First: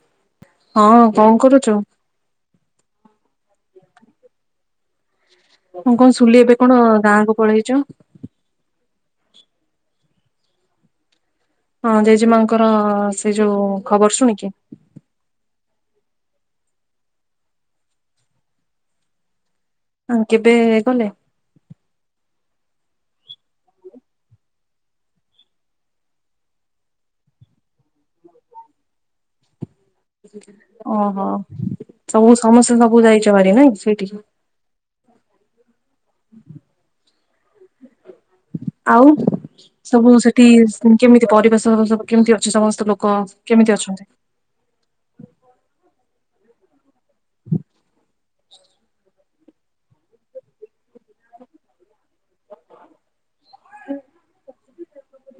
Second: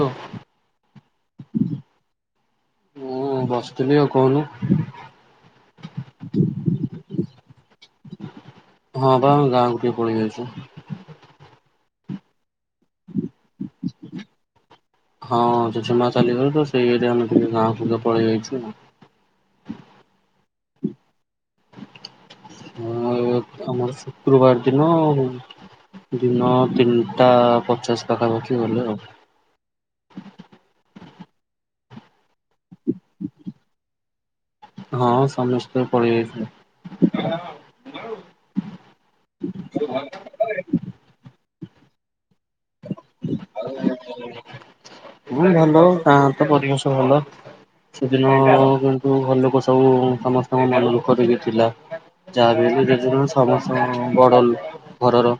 ହଁ ହଁ କଂ କରୁଚ। ମୁଁ ବସିଥିଲି ଆଉ କହୁନୁ। ହଁ କଂ ସୁୁଲି ଏବେ କଣ ଗାଁକୁ ପଳେଇଚ। ହଁ ପା ଆମ ଗାଁକୁୁ ଟିକେ ପଳେଇ ଆଇଚି। ହଁ ଜେଜେମାଙ୍କର ସେ ଯୋଉ ଖବର ଶୁଣିକି ହଁ ଜେଜେମା ଚାଲିଗଲେ ତ ସେଇ ଇଏରେ ଆମେ ଟିକେ ଗାଁକୁ ପଳେଇ ଯାଇଚୁ। ହଁ କେବେ ଗଲେ? ହିଁ ଆଉ ତମର ତ ଶୁକ୍ରବାର ଦିନ ଆଉ। ଦିନ ତିନିଟା ପଚାଶ ପାଖାପଖି ଗଲେ ଆଉ। ଓହୋ ସବୁ ସମସ୍ତେ ସବୁ ଯାଇଛ ଭାରି ନାଇଁ ସେଇଠିକି? ହଁ ସମସ୍ତେ ପଳିଆଇଥିଲେ। ଆଉ ସବୁ ସେଠି କେମିତି ପରିବେଶ ସବୁ କେମିତି ଅଛି ସମସ୍ତ ଲୋକ। କେମିତି ଅଛନ୍ତି? ହ ହଁ ଭଲ ଗାଁ ତ ପରିବେଶ ଭଲ ସେଦିନ କିନ୍ତୁ ଘର ଲୋକ ସବୁ ସବୁ ସମସ୍ତଙ୍କ ମନ ଦୁଃଖ ଟିକେ ଥିଲା ଯାହା ବି ହେଲେ ଜେଜେମା ସ ସମସ୍ତ ବଡଲୋକ ଘରର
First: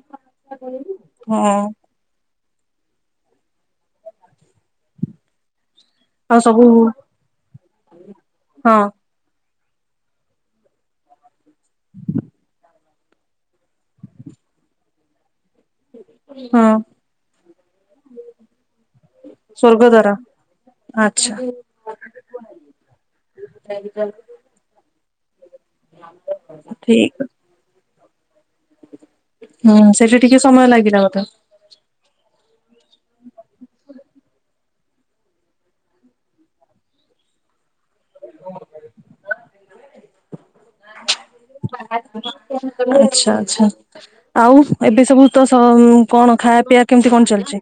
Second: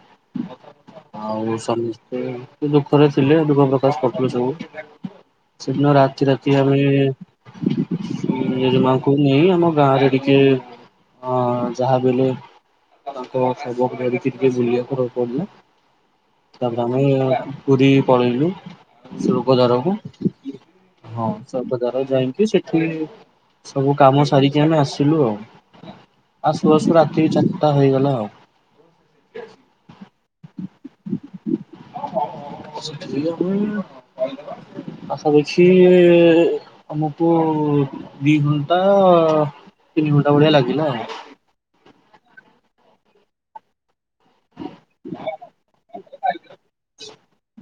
ହଁ ଆଉ ସମସ୍ତ ଦୁଃଖରେ ଥିଲେ ଦୁଃଖ ପ୍ରକାଶ କରୁଥିଲେ ସବୁ। ସେଦିନ ରାତି ଆଉ ରାତି ସବୁ ଆମେ ହଁ ଜେଜେମାକୁ ତାକୁ ନେଇ ଆମ ଗାଁରେ ଟିକେ ଅ ଯାହାବିହେଲେ ତାଙ୍କୁ ଖାଇବାକୁ ଦେଇ ଦେଇଥିଲି ଯେ ବୁଲିବାକୁ ହବ ନାଁ। ହଁ ତାପରେ ଆମେ ପୁରୀ ପଳେଇଲୁ ସ୍ବର୍ଗ ସ୍ଵର୍ଗ ଦାରକୁ। ଦ୍ୱାର ହଁ ଆଚ୍ଛା ସ୍ବର୍ଗ ଦ୍ଵାର ଯାଇଁକି ସେଠି ସବୁ କାମ ସାରିକି ଆମେ ଆସିଲୁ ଆଉ ଆଶୁ ଆଶୁ ଠିକ ରାତି ଚାରିଟା ହେଇଗଲା ଆଉ। ହୁଁ ସେଠି ଟିକେ ସମୟ ଲାଗିଲା ବୋଧେ? [unintelligible] ଆସା ରହିଛି ତମକୁୁ ଦି ଘଣ୍ଟା ତିନି ଘଣ୍ଟା ଭଳିଆ ଲାଗିଲା ଆଉ। ଆଛା ଆଛା ଆଉ ଏବେ ସବୁତ ସ କଣ ଖାଇବା ପିଇବା କେମିତି କଣ ଚାଲିଛି?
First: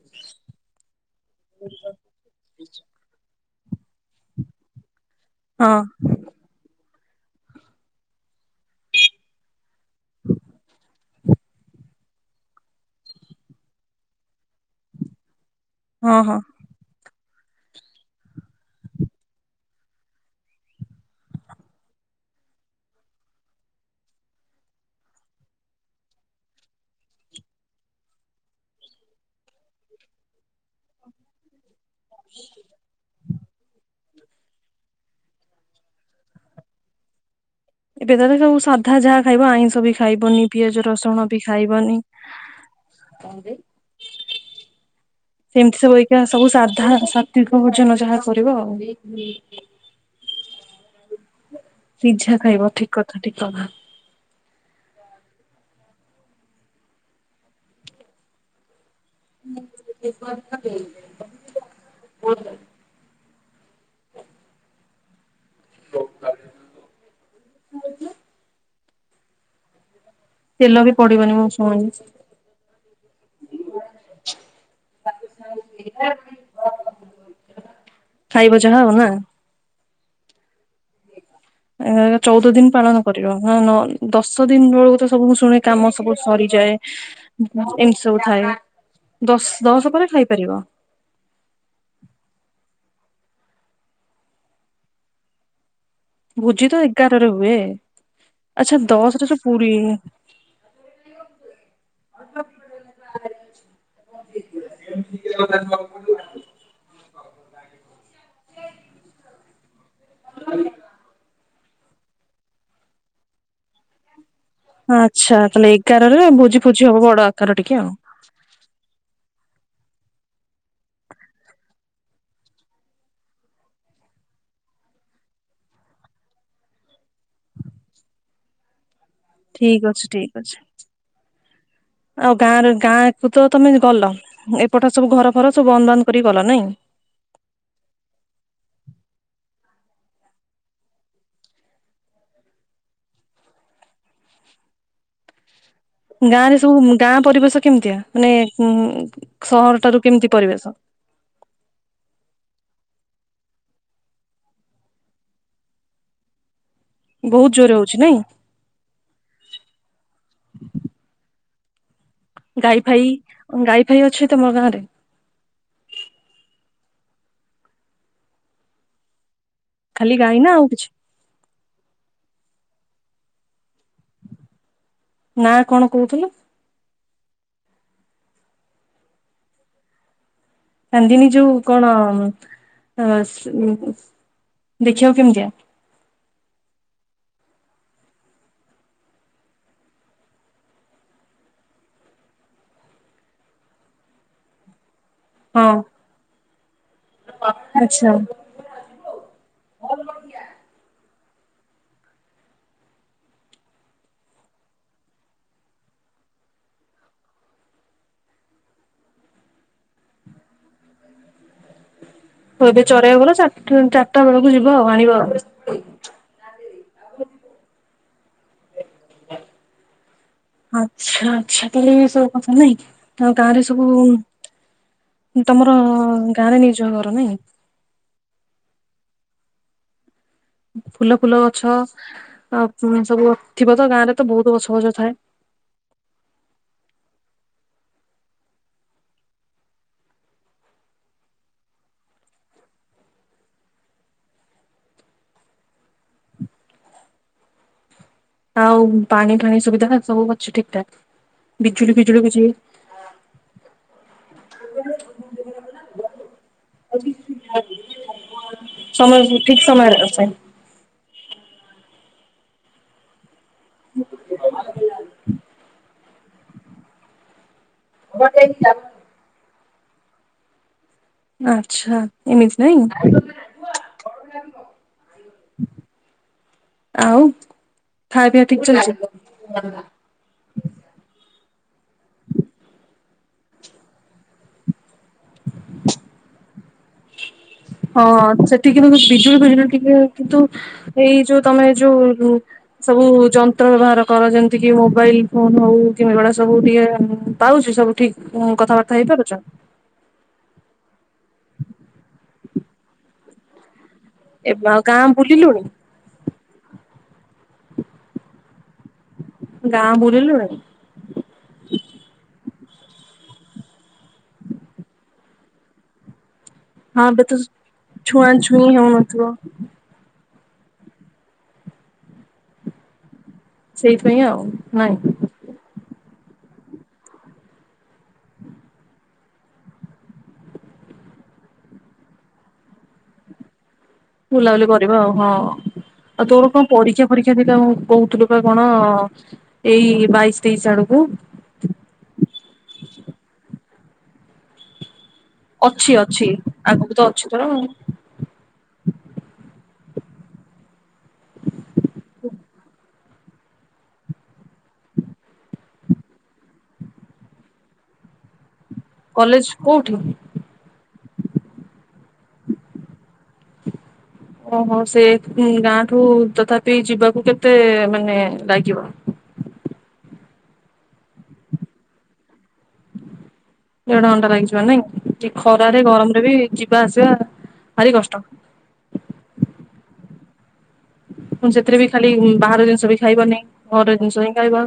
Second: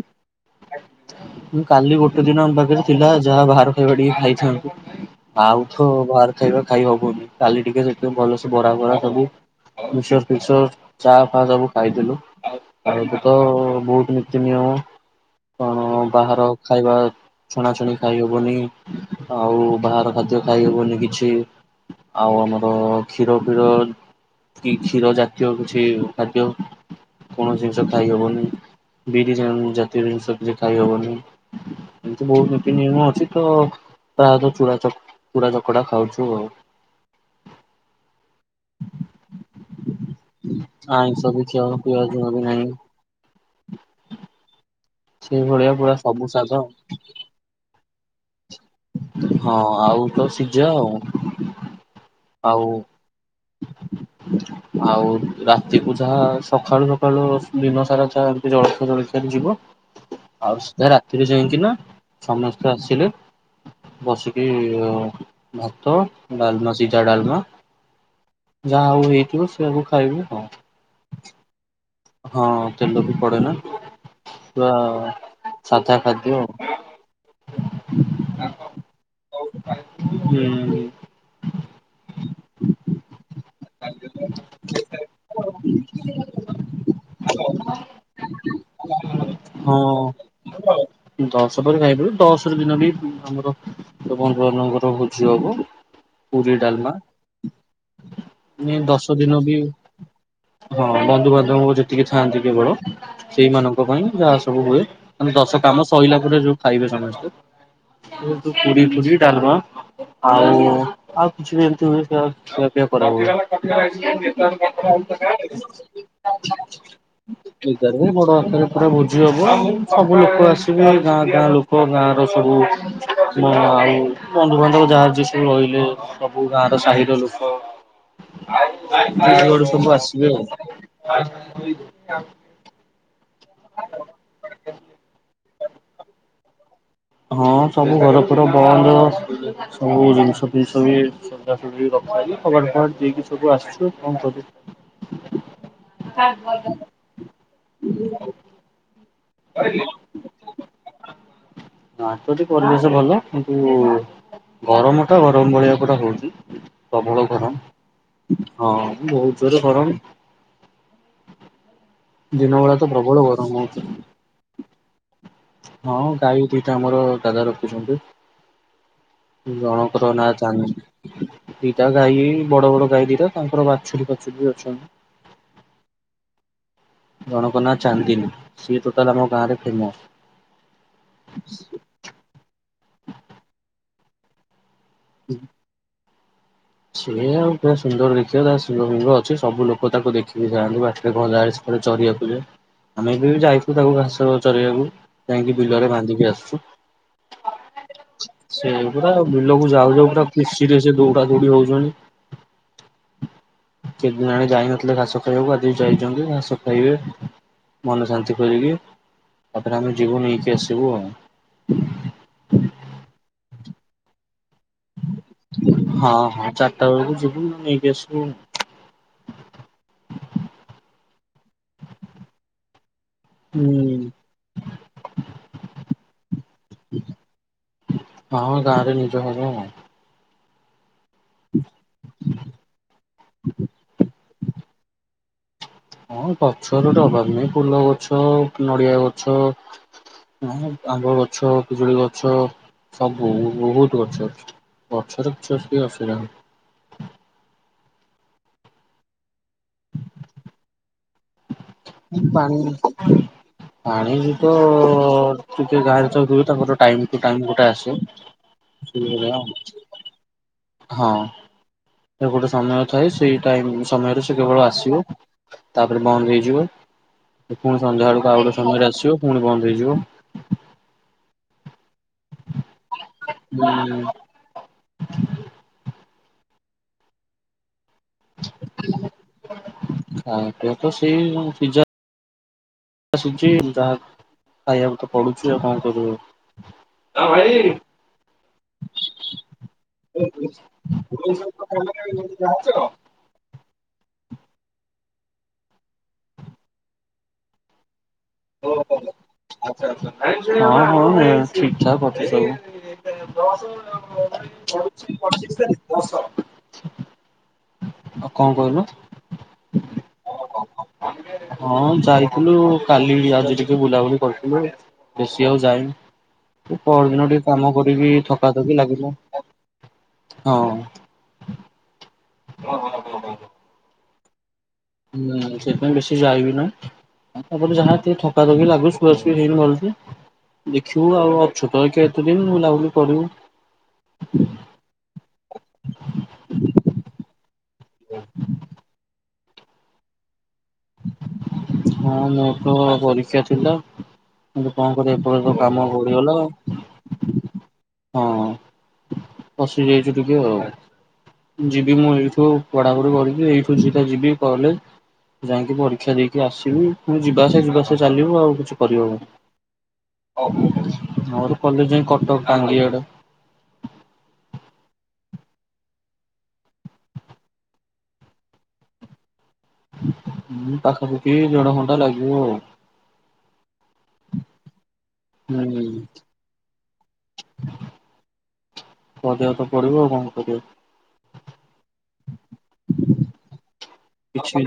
ମୁଁ କାଲି ଗୋଟେ ଦିନ ଆମ ପାଖରେ ଥିଲା ଯାହା ବାହାର ଖାଇବା ଟିକେ ଖାଇଥାନ୍ତୁ ହଁ ଆଉଥ ବାହାର ଖାଇବା ଖାଇ ହବୁନି କାଲି ଟିକେ ସେଥିଜୋଗୁ ଭଲସେ ବରା ବରା ସବୁ ମିଚକର୍ ଫିକର୍ ଚା ଫା ସବୁ ଖାଇଦଥିଲୁ। ଆଉ ଏବେ ତ ବୋହୁତ ନୀତି ନିୟମ କଣ ହଁ ହଁ ବାହାର ଖାଇବା ଛଣାଛଣି ଖାଇହବନି ଆଉ ବାହାର ଖାଦ୍ୟ ଖାଇହବନି କିଛି। ଆଉ ଆମର କ୍ଷୀର ଫିର କିଏ କ୍ଷୀର ଜାତୀୟ କିଛି ଖାଦ୍ୟ କୌଣସି ଜିନିଷ ଖାଇହବନି ବିରି ଜାତୀୟ ଜିନିଷ କିଛି ଖାଇହବନି। ଏମିତି ବୋହୁତ ନିତି ନିୟମ ଅଛି। ତ ପ୍ରାୟତଃ ଚୂଡାଚକ ଚୂଡ଼ା ଚକଡା ଖାଉଛୁ ଆଉ। ଏବେ ତ ସବୁ ସାଧା ଯାହା ଖାଇବ ଆଇଁଷ ବି ଖାଇବନି ପିଆଜ ଆଇଁଷ ରସୁଣ ବି ଖିଆ ଖାଇବନି ପିଆଜ ବି ନାହିଁ। ସେମିତି ସବୁ ଏକ୍ଷୀ ଆଁ ସବୁ ସାଧା ଦୀର୍ଘ ଭୋଜନ ଯାହା କରିବା ଆଉ। ହଁ ଆଉ ତ ସିଜା ଆଉ। ସିଜା ଆଉ ଖାଇବ ଠିକ୍ କଥା ଠିକ୍ କଥା। ଆଉ ରାତିକୁୁ ଯାହା ସକାଳୁ ସକାଳୁ ଦିନ ସାରା ଯହା ଏମିତି ଜଳଖିଆ ଫଳଖିଆ ସିଆଡେ ଯିବ ଆଉ ସିଧା ରାତିରେ ଯାଇକି ନା ସମସ୍ତେ ଆସିଲେ ବସିକି ଭାତ ଡଲମା ସିଜା ଡଲମା ଯାହା ହୋଉ ହେଇଥିବ ସେଆକୁ ଖାଇବୁ ହଁ। ତେଲ ବି ପଡିବନି ମୁଁ ଶୁଣିଲି। ହଁ ତେଲ ବି ପଡେ ନା। ଯାହା ସାଧା ଖାଦ୍ୟ। ଖାଇବ ଯାହା ଆଉ ନା। ହୁଁ। ଆ ଚଉଦ ଦିନ ପାଳନ କରିବ ନା ନ ଦଶ ଦିନ ବେଳକୁ ତ ସବୁ ଶୁଣେ କାମ ସବୁ ସରିଯାଏ ଏମିତି ସବୁ ଥାଏ। ଦଶ ଦଶ ହଁ ପରେ ଖାଇପାରିବ। ଦଶ ପରେ ଖାଇପାରୁ ଦଶର ଦିନ ବି ଆମର ବନ୍ଧୁ ବାନ୍ଧବ ଘର ଭୋଜି ହବ। ପୁରୀ ଭୋଜି ତ ଏଗାରରେ ହୁଏ। ଆଚ୍ଛା ନାଇଁ ଦଶ ଦଶରେ ଯୋଉ ଦିନ ବି ପୁରୀ ହଁ ବନ୍ଧୁ ବାନ୍ଧବ ଯେତିକି ଥାଆନ୍ତି କେବଳ ସେଇମାନଙ୍କ ପାଇଁ ଯାହା ସବୁ ହୁଏ ମାନେ ଦଶ କାମ ସରିଲା ପରେ ଯୋଉ ଖାଇବେ ସମସ୍ତେ ଏଇ ଯୋଉ ପୁରୀ ଫୁରୀ ଡାଲମା ଆଉ ଆଉ କିଛି ବି ଏମତି ହୁଏ ଖିଆପିଆ କରାହୁଏ। ଆଚ୍ଛା ତାହେଲେ ଏଗାରରେ ଭୋଜି ଫୋଜି ହବ ବଡ ଆକାର ଟିକେ ଆଉ ଏଗାରରେ ବଡ଼ ଆକାର ପୁରା ଭୋଜି ହବ ସବୁ ଲୋକ ଆସିବେ ଗାଁ ଗାଁ ଲୋକ ଗାଁର ସବୁ ମ ଆଉ ବନ୍ଧୁବାନ୍ଧବ ଯାହାର ଯିଏ ସବୁ ରହିଲେ ସବୁ ଗାଁର ସାହିର ଲୋକ। ହଁ [unintelligible] ଠିକ ଅଛି ଠିକ ଅଛି। ଆଉ ଗାଁର ଗାଁକୁ ତ ତମେ ଗଲ ଏପଟ ସବୁ ଘର ଘର ସବୁ ବନ୍ଦ ବାନ୍ଦ କରିକି ଗଲ ନାଇଁ? ହଁ ସବୁ ଘର ଫର ବନ୍ଦ ସବୁ ଜିନଷ ଫିନଷ ବି ସଜାସୁଜି ରଖାହେଇକି କବାଟ ଫବାଟ ଦେଇକି ସବୁ ଆସଚୁ କଣ କରୁ [unintelligible] ଗାଁରେ ସବୁ ଗାଁ ପରିବେଶ କେମତିଆ ମାନେ ଉଁ ସହରଠାରୁ କେମିତି ପରିବେଶ? ଗାଁ ପରି ପରିବେଶ ଭଲ କିନ୍ତୁ ଗରମଟା ଗରମ ଭଳିଆ ପୁରା ହୋଉଚି ପ୍ରବଳ ବହୁତ ଗରମ। ଜୋରରେ ହଉଛି ନାଇଁ ହଁ ବୋହୁତ ଜୋରେ ଗରମ। ଦିନ ବେଳା ଗାଈ ତ ଫାଇ ପ୍ରବଳ ଗରମ ହଉଛି। ଗାଈ ଫାଇ ଅଛି ତମ ଗାଁରେ? ହଁ ଗାଈ ଦୁଇଟା ଆମର ଦାଦା ରଖିଛନ୍ତି। ହୁଁ ଜଣକର ଖାଲି ନା ଗାଈ ଆଉ କିଛି? ଚାନ୍ଦି। ଦିଟା ଗାଈ ବଡ ବଡ ଗାଈ ଦିଟା ତାଙ୍କର ବାଛୁରୀ ଫାଛୁରୀ ବି ଅଛନ୍ତି। ନା କଣ କୋହୁଥୁଲୁ? ଜଣକ ନାଁ ଚାନ୍ଦିନୀ ସିଏ ଟୋଟାଲ ଆମ ଗାଁରେ ଫେମସ୍। ଚାନ୍ଦିନି ଯୋଉ କଣ ଅ ସ୍ ଦେଖିବାକୁ କେମତିଆ? ସିଏ ଆଉ ପୁରା ସୁନ୍ଦର ଦେଖିବା ତା ଶିଙ୍ଗ ଫିଙ୍ଗ ଅଛି ସବୁ ଲୋକ ତାକୁ ଦେଖିକି ଯାଆନ୍ତି ବାଟରେ ଗଲାବେଳେ ସେ ଏପଟେ ଚରିବାକୁ ଯାଏ ଆମେ ବି ଯାଇଥିଲୁ ତାକୁ ଘାସ ଚରେଇବାକୁ। ଯାଇଁକି ହଁ ବିଲରେ ବାନ୍ଧିକି ଆସଚୁ। ଆଚ୍ଛା। ସେ ପୁରା ବିଲକୁ ଯାଉ ଯାଉ ପୁରା ମିସିକିରେ ଯୋରସେ ଦୌଡାଦୌଡି ହୋଉଚନ୍ତି। କେତେଦିନି ହେଲାଣି ଯାଇନଥିଲେ ଘାସ ଖାଇବାକୁ ଆଜି ଯାଇଚନ୍ତି ଘାସ ଖାଇବେ। ମନ ଶାନ୍ତି କରିକି ତାପରେ ଆମେ ଯିବୁ ନେଇକି ଆସିବୁ ଆଉ। ହୋଉ ଏବେ ଚରେଇବାକୁ ଗଲ ଚାରଟା ଚାରଟା ବେଳକୁ ଯିବ ଆଉ ଆଣିବ ହଁ ହଁ ଚାରଟା ବେଳକୁ ଯିବୁ ନେଇକି ଆସିବୁ। ଆଚ୍ଛା ଆଚ୍ଛା ତାହେଲେ ଏସବୁ କଥା ନାଇଁ ଆଉ ଗାଁରେ ହୁଁ ସବୁ ତମର ଗାଁରେ ନିଜ ଘର ନାଇଁ। ହଁ ଗାଁରେ ନିଜ ଘର ଆଉ। ଫୁଲ ଫୁଲ ଗଛ ଆ ସବୁ ଥିବ ତ ଗାଁରେ ତ ବହୁତ ଗଛ ଫଛ ଥାଏ। ହଁ ଗଛର ଏଠି ଅଭାବ ନାହିଁ ଫୁଲ ଗଛ ନଡିଆ ଗଛ। ଆଉ ଆମ୍ବ ଗଛ ପିଜୁଳି ଗଛ ସବୁ ବହୁତ ଗଛ ଅଛି। ଗଛର କିଛି ଏଠି ଅସୁବିଧା ନାହିଁ। ଆଉ ପାଣି ଫାଣି ସୁବିଧା ସବୁ ଅଛି ଠିକ୍ ଠାକ୍? ବିଜୁଳି ଇ ପାଣି। ପାଣି ବି ତ ଟିକେ ଗାଁରେ ଜାଣିଥିବେ ତାଙ୍କର ଟାଇମ୍ ଟୁ ଟାଇମ୍ ଗୋଟେ ଆସେ। ସମୟ ସେଇଭଳିଆ ଠିକ ସମୟ। [unintelligible] ହଁ ସେ ଗୋଟେ ସମୟ ଥାଏ ସେଇ ଟାଇମ୍ ସମୟରେ ସେ କେବଳ ଆସିବ ତା ପରେ ବନ୍ଦ ହେଇଯିବ ପୁଣି ସନ୍ଧ୍ୟା ବେଳକୁ ଆଉ ଗୋଟେ ସମୟରେ ଆସିବ ପୁଣି ବନ୍ଦ ହେଇଯିବ। ଆଚ୍ଛା ଏମିତି ନାଇଁ। ହୁଁ। [inaudible] ଆଉ ଖା ପିଆ ଠିକ୍ ଚାଲିଚି? ଖା ପିଆ ତ ସେଇ ପିଜା ଆସୁଛି ଯାହା ଖାଇବାକୁ ତ ପଡୁଛି ଆଉ କଣ କରି ହବ। ହଁ ସେଠିକି ବିଜୁଳି ବିଜୁଳି ଟିକେ କିନ୍ତୁ ଏଇ ଯୋଉ ତମେ ଯୋଉ ସବୁ ଯନ୍ତ ତ୍ର ବ୍ୟବହାର କର ଯେମିତିକି ମୋବାଇଲ ଫୋନ ହଉ କି ଏଗୁଡ଼ା ସବୁ ଟିକେ ପାଉଛି ସବୁ ଠିକ୍? ଉଁ କଥାବାର୍ତ୍ତା ହେଇପାରୁଛ? ହଁ ହଁ ଏ ଠିକ୍ ଠାକ୍ ଅଛି ସବୁ। ଏବେ ଆଉ ଗାଁ ବୁଲିଲୁଣି [unintelligible] ହ କଣ କହିଲୁ? ଗାଁ ବୁଲିଲୁଣି ହଁ ଯାଇଥିଲୁ କାଲି ବି ଆଜି ଟିକେ ବୁଲାବୁଲି କରିଥିଲୁ। ବେଶି ଆଉ ଯାଇନି ହଁ ଏବେ ପରଦିନ ତ ଟିକେ କାମ କରିକି ଛୁଆଁ ଛୁଇଁ ଥକାଥକି ଲାଗୁଥିଲା। ହଉନଥିବ ହଁ। ହଁ ହଁ ହଁ ହଁ ହଁ। ସେଇଥିପାଇଁ ଆଉ ନାଇଁ। ହୁଁ ସେଇଥିପାଇଁ ବେଶି ଯାଇବି ନା। ତାପରେ ଯାହା ଟିକେ ଥକା ଥକି ଲାଗୁଚି ସୁଆ ସୁଇ ହେଇନି ଭଲସେ। ଦେଖିବୁ ଆଉ ଅଛୁ ତ କେତେଦିନ ବୁଲାବୁଲି କରିବୁ। ବୁଲାବୁଲି କ ରିବ ଆଉ ହଁ ଆଉ ତୋର କଣ ପରୀକ୍ଷା ପରୀକ୍ଷା ଥିଲା କହୁଥିଲୁ ବା କଣ? ଏଇ ବାଇସି ତେଇସି ଆଡକୁ। ହଁ ମୋର୍ ତ ପରୀକ୍ଷା ଥିଲା। କିନ୍ତୁ କଣ କରିବା ଏପଟେ ତ କାମ ଅଛି ଅଛି ବଢିଗଲା ଆଗକୁ ତ ଅଛି ତୋର ଆଉ। ହଁ ଫସି ଯାଇଛୁ ଟିକେ ଆଉ ଯିବି ମୁଁ ଏଇଠୁ କ୍ୱା ତାପରେ କରିକି ଏଇଠୁ ସିଧା ଯିବି କଲେଜ୍। ଯାଇକି ପରୀକ୍ଷା ଦେଇକି ଆସିବି ପୁଣି ଯିବା ଆସିବା ଯିବା ଆସିବା ଚାଲିବ ଆଉ କିଛି କଲେଜ କୋଉଠି? କରିହବନି। ମୋର କଲେଜ ଯାଇ କଟକ ଟାଙ୍ଗି ଆଡେ। [unintelligible] ଓ ହୋ ସେ ଗାଁଠୁ ତଥାପି ଯିବାକୁ କେତେ ମାନେ ଲାଗିବ? ହୁଁ ପାଖପାଖି ଦେଢ ଘଣ୍ଟା ଲାଗିବ ଆଉ। ଦେଢ଼ ଘଣ୍ଟା ଲାଗିଯିବ ନାଇ ଏ ଖରାରେ ହୁଁ ଗରମ ରେ ବି ଯି ଯିବା ଆସିବା ଭାରି କଷ୍ଟ। [unintelligible] ପଡ଼ିବ ଆଉ କଣ କରିବ। ସେଥିରେ ବି ଖାଲି ବାହାର ଜିନିଷ ବି ଖାଇବ ନି ଘରେ ଜିନିଷ ହିଁ ଖାଇବ।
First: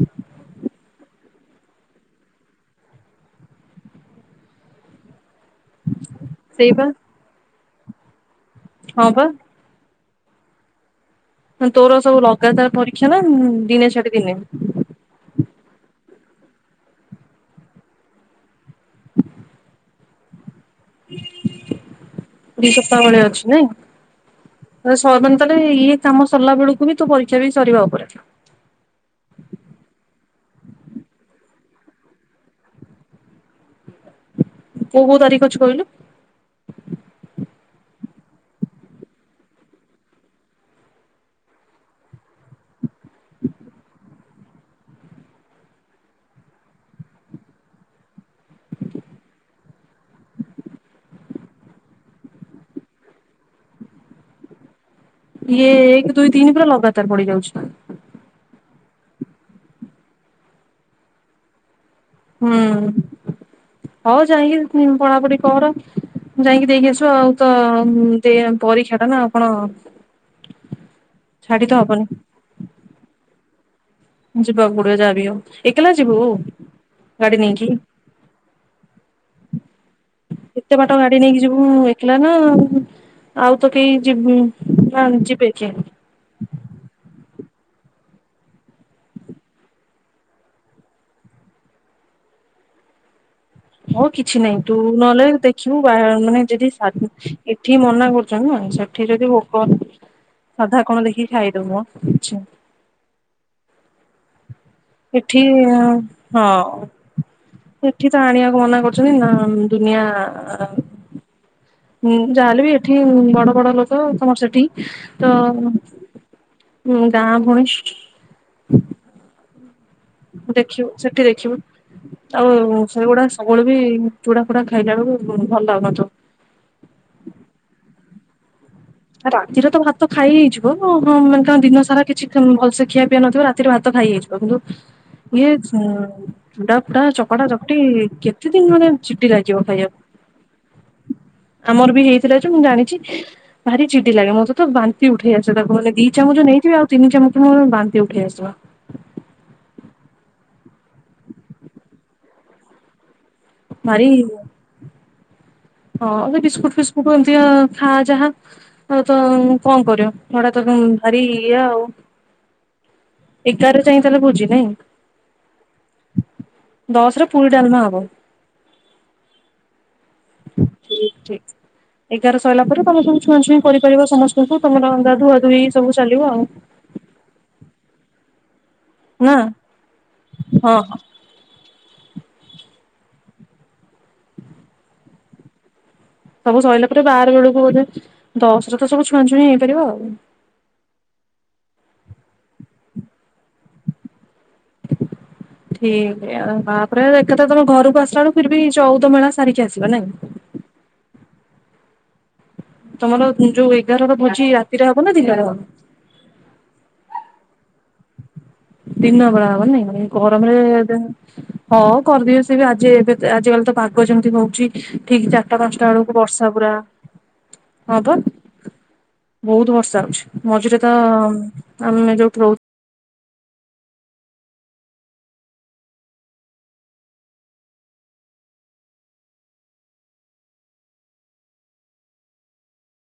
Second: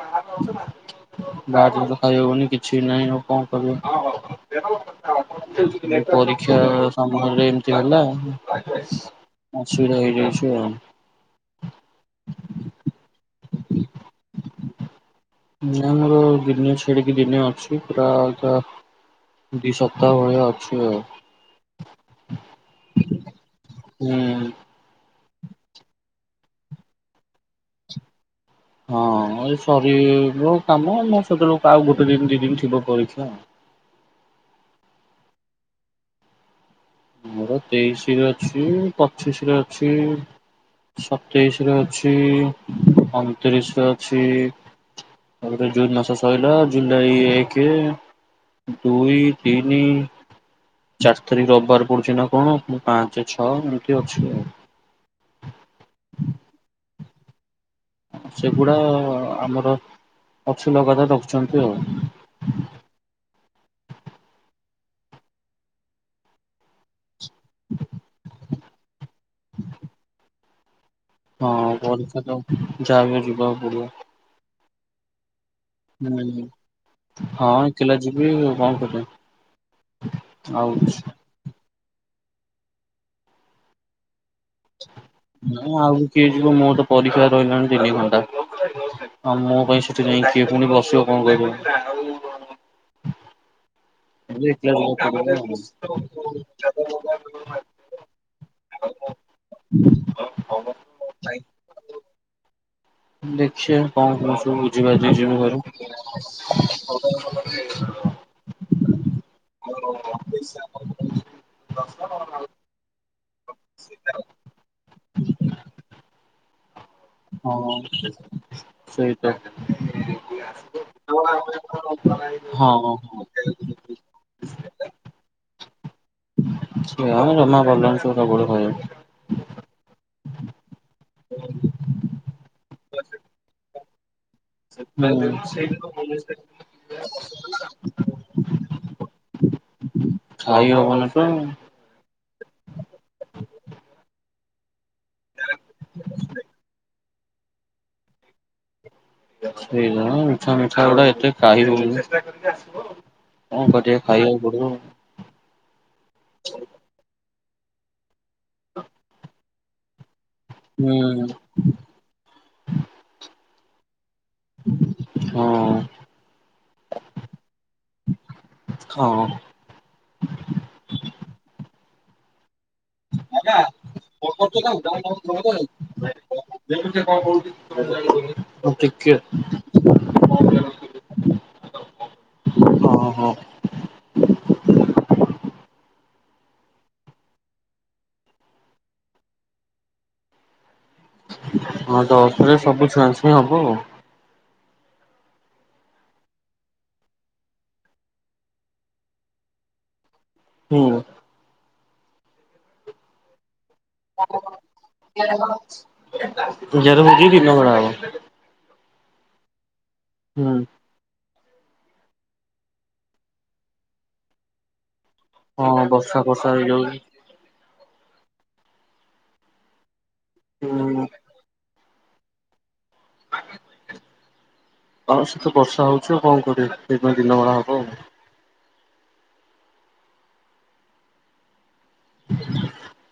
ବାହାର ଜିନିଷ ଖାଇ ହେବନି କିଛିନାହିଁ ଆଉ କଣ କରିବ? ପରୀକ୍ଷା ସେଇବା ସମୟରେ ଏମିତି ହେଲା। ହଁ ବା। ଅସୁବିଧା ହେଇଯାଇଛି ଆଉ। ତୋର ସବୁ ଲଗାତାର ପରୀକ୍ଷା ନା ଦିନେ ଛାଡି ଦିନେ? ନା ମୋର ଦିନେ ଛାଡି ଦିନେ ଅଛି ପୁରା ଅଧା ଦି ସ [unintelligible] ଦି ସପ୍ତାହ ଭଳିଆ ଅଛି ନାଇ? ହୁଁ [unintelligible] ୟେ କାମ ସରିଲା ବେଳକୁ ତୋ ପରୀକ୍ଷା ବି ସରିବା ଉପରେ। ହଁ ଏ ସରିବ କାମ ସେତେବେଳ କୁ ଆଉ ଗୋଟେ ଦି ଦିନ ଥିବ ପରୀକ୍ଷା। କୋଉ କୋଉ ତାରିଖ ଅଛି କହିଲୁ? ମୋର ତେଇଶି ରେ ଅଛି ପଚିଶି ରେ ଅଛି। ସତେଇଶି ରେ ଅଛି ଅନତିରିଶ ରେ ଅଛି। ଏବେ ତୋ ଜୁନ୍ ମାସ ସରିଲା ଜୁଲାଇ ଏକେ ଦୁଇ, ତିନି, ଚାରି ତାରିଖ ରବିବାର ପଡୁଛି ନା କଣ ମୁଁ ପାଞ୍ଚ, ଛଅ ଏମିତି ଅଛି ଆଉ। ଇଏ ଏକ, ଦୁଇ, ତିନି ପୁରା ଲଗାତାର ପଡ଼ିଯାଉଛି। ସେଗୁଡା ଆମର ଅଛି ଲଗାତାର ରଖିଛନ୍ତି ଆଉ। ହୁଁ। ହଁ ଯାଇକି ପଢ଼ାପଢ଼ି କର ଯାଇକି ଦେଇକି ଆସିବ ଆଉ। ତୋ ଦେ ପରୀକ୍ଷା ଟା ନା ଆପଣ ହଁ ପରୀକ୍ଷା ତୋ ଯାହା ବି ହେଲେ ଯିବାକୁ ପଡ଼ିବ। ଯିବା କୁ ପଡିବ ଯାହା ବି ହଉ। ଏକଲା ଯିବୁ ହୁଁ ଗାଡି ହଁ ନେଇକି ଏକେଲା ଯିବି ଆଉ କଣ କରିବି। ଆଉ ଏତେ ବାଟ ଗାଡ଼ି ନେଇକି ଯିବୁ ଏକେଲା ନା ଆଉ ତୋ କେହିଁ ଯିବୁ ନା ଯିବେ କିଏ ନା ଆଉ କିଏ ଯିବ ମୋର ତୋ ପରୀକ୍ଷା ରହିଲାନି ତିନି ଘଣ୍ଟା। ଆଉ ମୋ ପାଇଁ ସେଠେ ଯାଇକି କିଏ ପୁଣି ବସିବ କ କହିବ? ହଉ କିଛି ନାଇ ଏକଲା ତୁ ଯିବାକୁ ନ ପଡିବ ହେଲେ ଆଉ। ଦେଖିବୁ [unintelligible] ଏଠି ମନା କରିଛନ୍ତି ନା ସେଠୀ ଯଦି ଭୋକ ସାଧା କଣ ଦେଖିକି ଖାଇ ଦେବ ହ ଆଛା। ଦେଖିବା କଣ କଣ ସବୁ ବୁଝି ବାଜିକି ଯିବୁ ଏଠି ହେରି। ହଁ ଏଠି ତୋ ଆଣିବାକୁ ମନା କରିଛନ୍ତି ନା ଦୁନିଆ ହୁଁ ଯାହା ହେଲେ ବି ଏଠି ବଡ଼ ବଡ଼ ଲୋକ ତମର ସେଠୀ ତୋ ହଁ ସେଇତ। ଦେଖିବ ସେଠୀ ଦେଖିବ ଆଉ ହଁ ସେଗୁଡା ସବୁ ବେଳେ ବି ଚୁଡ଼ା ଫୁଡା ଖାଇଲା ବେଳକୁ ଭଲ ଲାଗୁ ନଥିବ। ସେ ଆଉ ଜମା ଭଲ ଲାଗୁନି ସେ ସବୁ ବେଳେ ଖାଇବା। ରାତିରେ ତ ଭାତ ଖାଇହେଇଯିବ ହଁ ମାନେ ତମେ ଦିନ ସାରା ଭଲସେ ଖିଆପିଆ ନ ଥିବ ରା ରାତିରେ ଭାତ ଖାଇ ହେଇଯିବ କିନ୍ତୁ ୟେ [unintelligible] ଚୁଡ଼ା ଫୁଡ଼ା ଚକଟା ଚକଟି କେତେ ଦିନ ମାନେ ଚିପିରା ଯିବ ଖାଇବାକୁ। ଖାଇ ହବନି ତ। ଆମର ବି ହେଇଥିଲା ଯେ ମୁଁ ଜାଣିଚି। ଭାରି ଚିଡି ଲାଗେ ମତେ ତୋ ବାନ୍ତି ଉଠେଇଆସେ ତାକୁ ମତେ ଦି ଚାମଚ ନେଇଥିବି ଆଉ ତିନି ଚାମଚ ମୋର ବାନ୍ତି ଉଠେଇ ଆସିବ। ସେଇକଣ ମିଠା ଫିଠା ଗୁଡା ଏତେ ଖାଇ ହୋଉନି। କଣ କରିବା ଭାରି ଖାଇବାକୁ ପଡିବ। ହଁ ଏ ବିସ୍କୁଟୁ ଫିସ୍କୁଟୁ ଏମିତିଆ ଖା ଯାହା ଆଉ ତ କଣ କରିବ। ହେଡା ତ ପୁଣି ଭା ରି ଇଏ ଆଉ। ଏଗାରେ ଯାଇକି ତାହେଲେ ଭୋଜି ନାଇଁ? ହଁ। ଦଶରେ ପୁରୀ ଡାଲମା ହବ। ହଁ। ଠିକ୍ ଠିକ୍ ଏଗାର ସଇଲା ପରେ? ତମେ ସବୁ ଛୁଆଁ ଛୁଇଁ କରିପାରିବ ସମସ୍ତଙ୍କୁ ତମର ଗାଧୁଆ ଧୁଇ ସବୁ ଚାଲିବ ଆଉ। ଦେଖ ନି ସେ କଣ କହୁଚି? ମୁଁ ନା ଟିକିଏ ହଁ ହଁ ହଁ ହଁ ସବୁ ସରିଲା ପରେ ବାର ବେଳକୁ ବୋଧେ ଦଶରେ ତ ସବୁ ଛୁଆଁ ଛୁଇଁ ହେଇପାରିବ ଆଉ। ହଁ ଦଶରେ ସବୁ ଛୁଆଁଛୁଇଁ ହବ ଆଉ। ଠିକି ଆଉ ତାପରେ ଏକାଥାରେ ତମେ ଘରକୁ ଆସିଲା ବେଳକୁ ଫିର ବି ଚଉଦ ମେଳା ସାରିକି ଆସିବ ନାଇଁ? ହୁଁ। ତମର ଯୋଉ ଏଗାରର ଭୋଜି ରାତିରେ ହବ ନା ଦିନରେ ହବ? ଏଗାର ଭୋଜି ଦିନ ବେଳେ ହବ। ଦିନ ବେଳା ହବ ନାଇଁ ହୁଁ ଗରମରେ ଦେହ। ହଁ କରିଦିଅ ସେ ବି ଆଜି ଏବେ ଆଜି କାଲି ତ ପାଗ ଯେମିତି ହୋଉଚି। ଠିକ୍ ଚାରିଟା ହଁ ପାଞ୍ଚଟା ବୋଳୁକୁ ଫର୍ଷା ବର୍ଷା ପୁରା। ହେଇଯାଉଛି ହଁପା ବହୁତୁ ବର୍ଷା ହୋଉଛି ମଝିରେ ତ ହୁଁ। ଆମେ ଯୋଉଠି ରହୁ ଆଉ ସେତ ବର୍ଷା ହୋଉଛି ଆଉ କଣ କରିବା ସେଇ ପାଇଁ ଦିନ ବେଳା ହବ ଆଉ। [inaudible]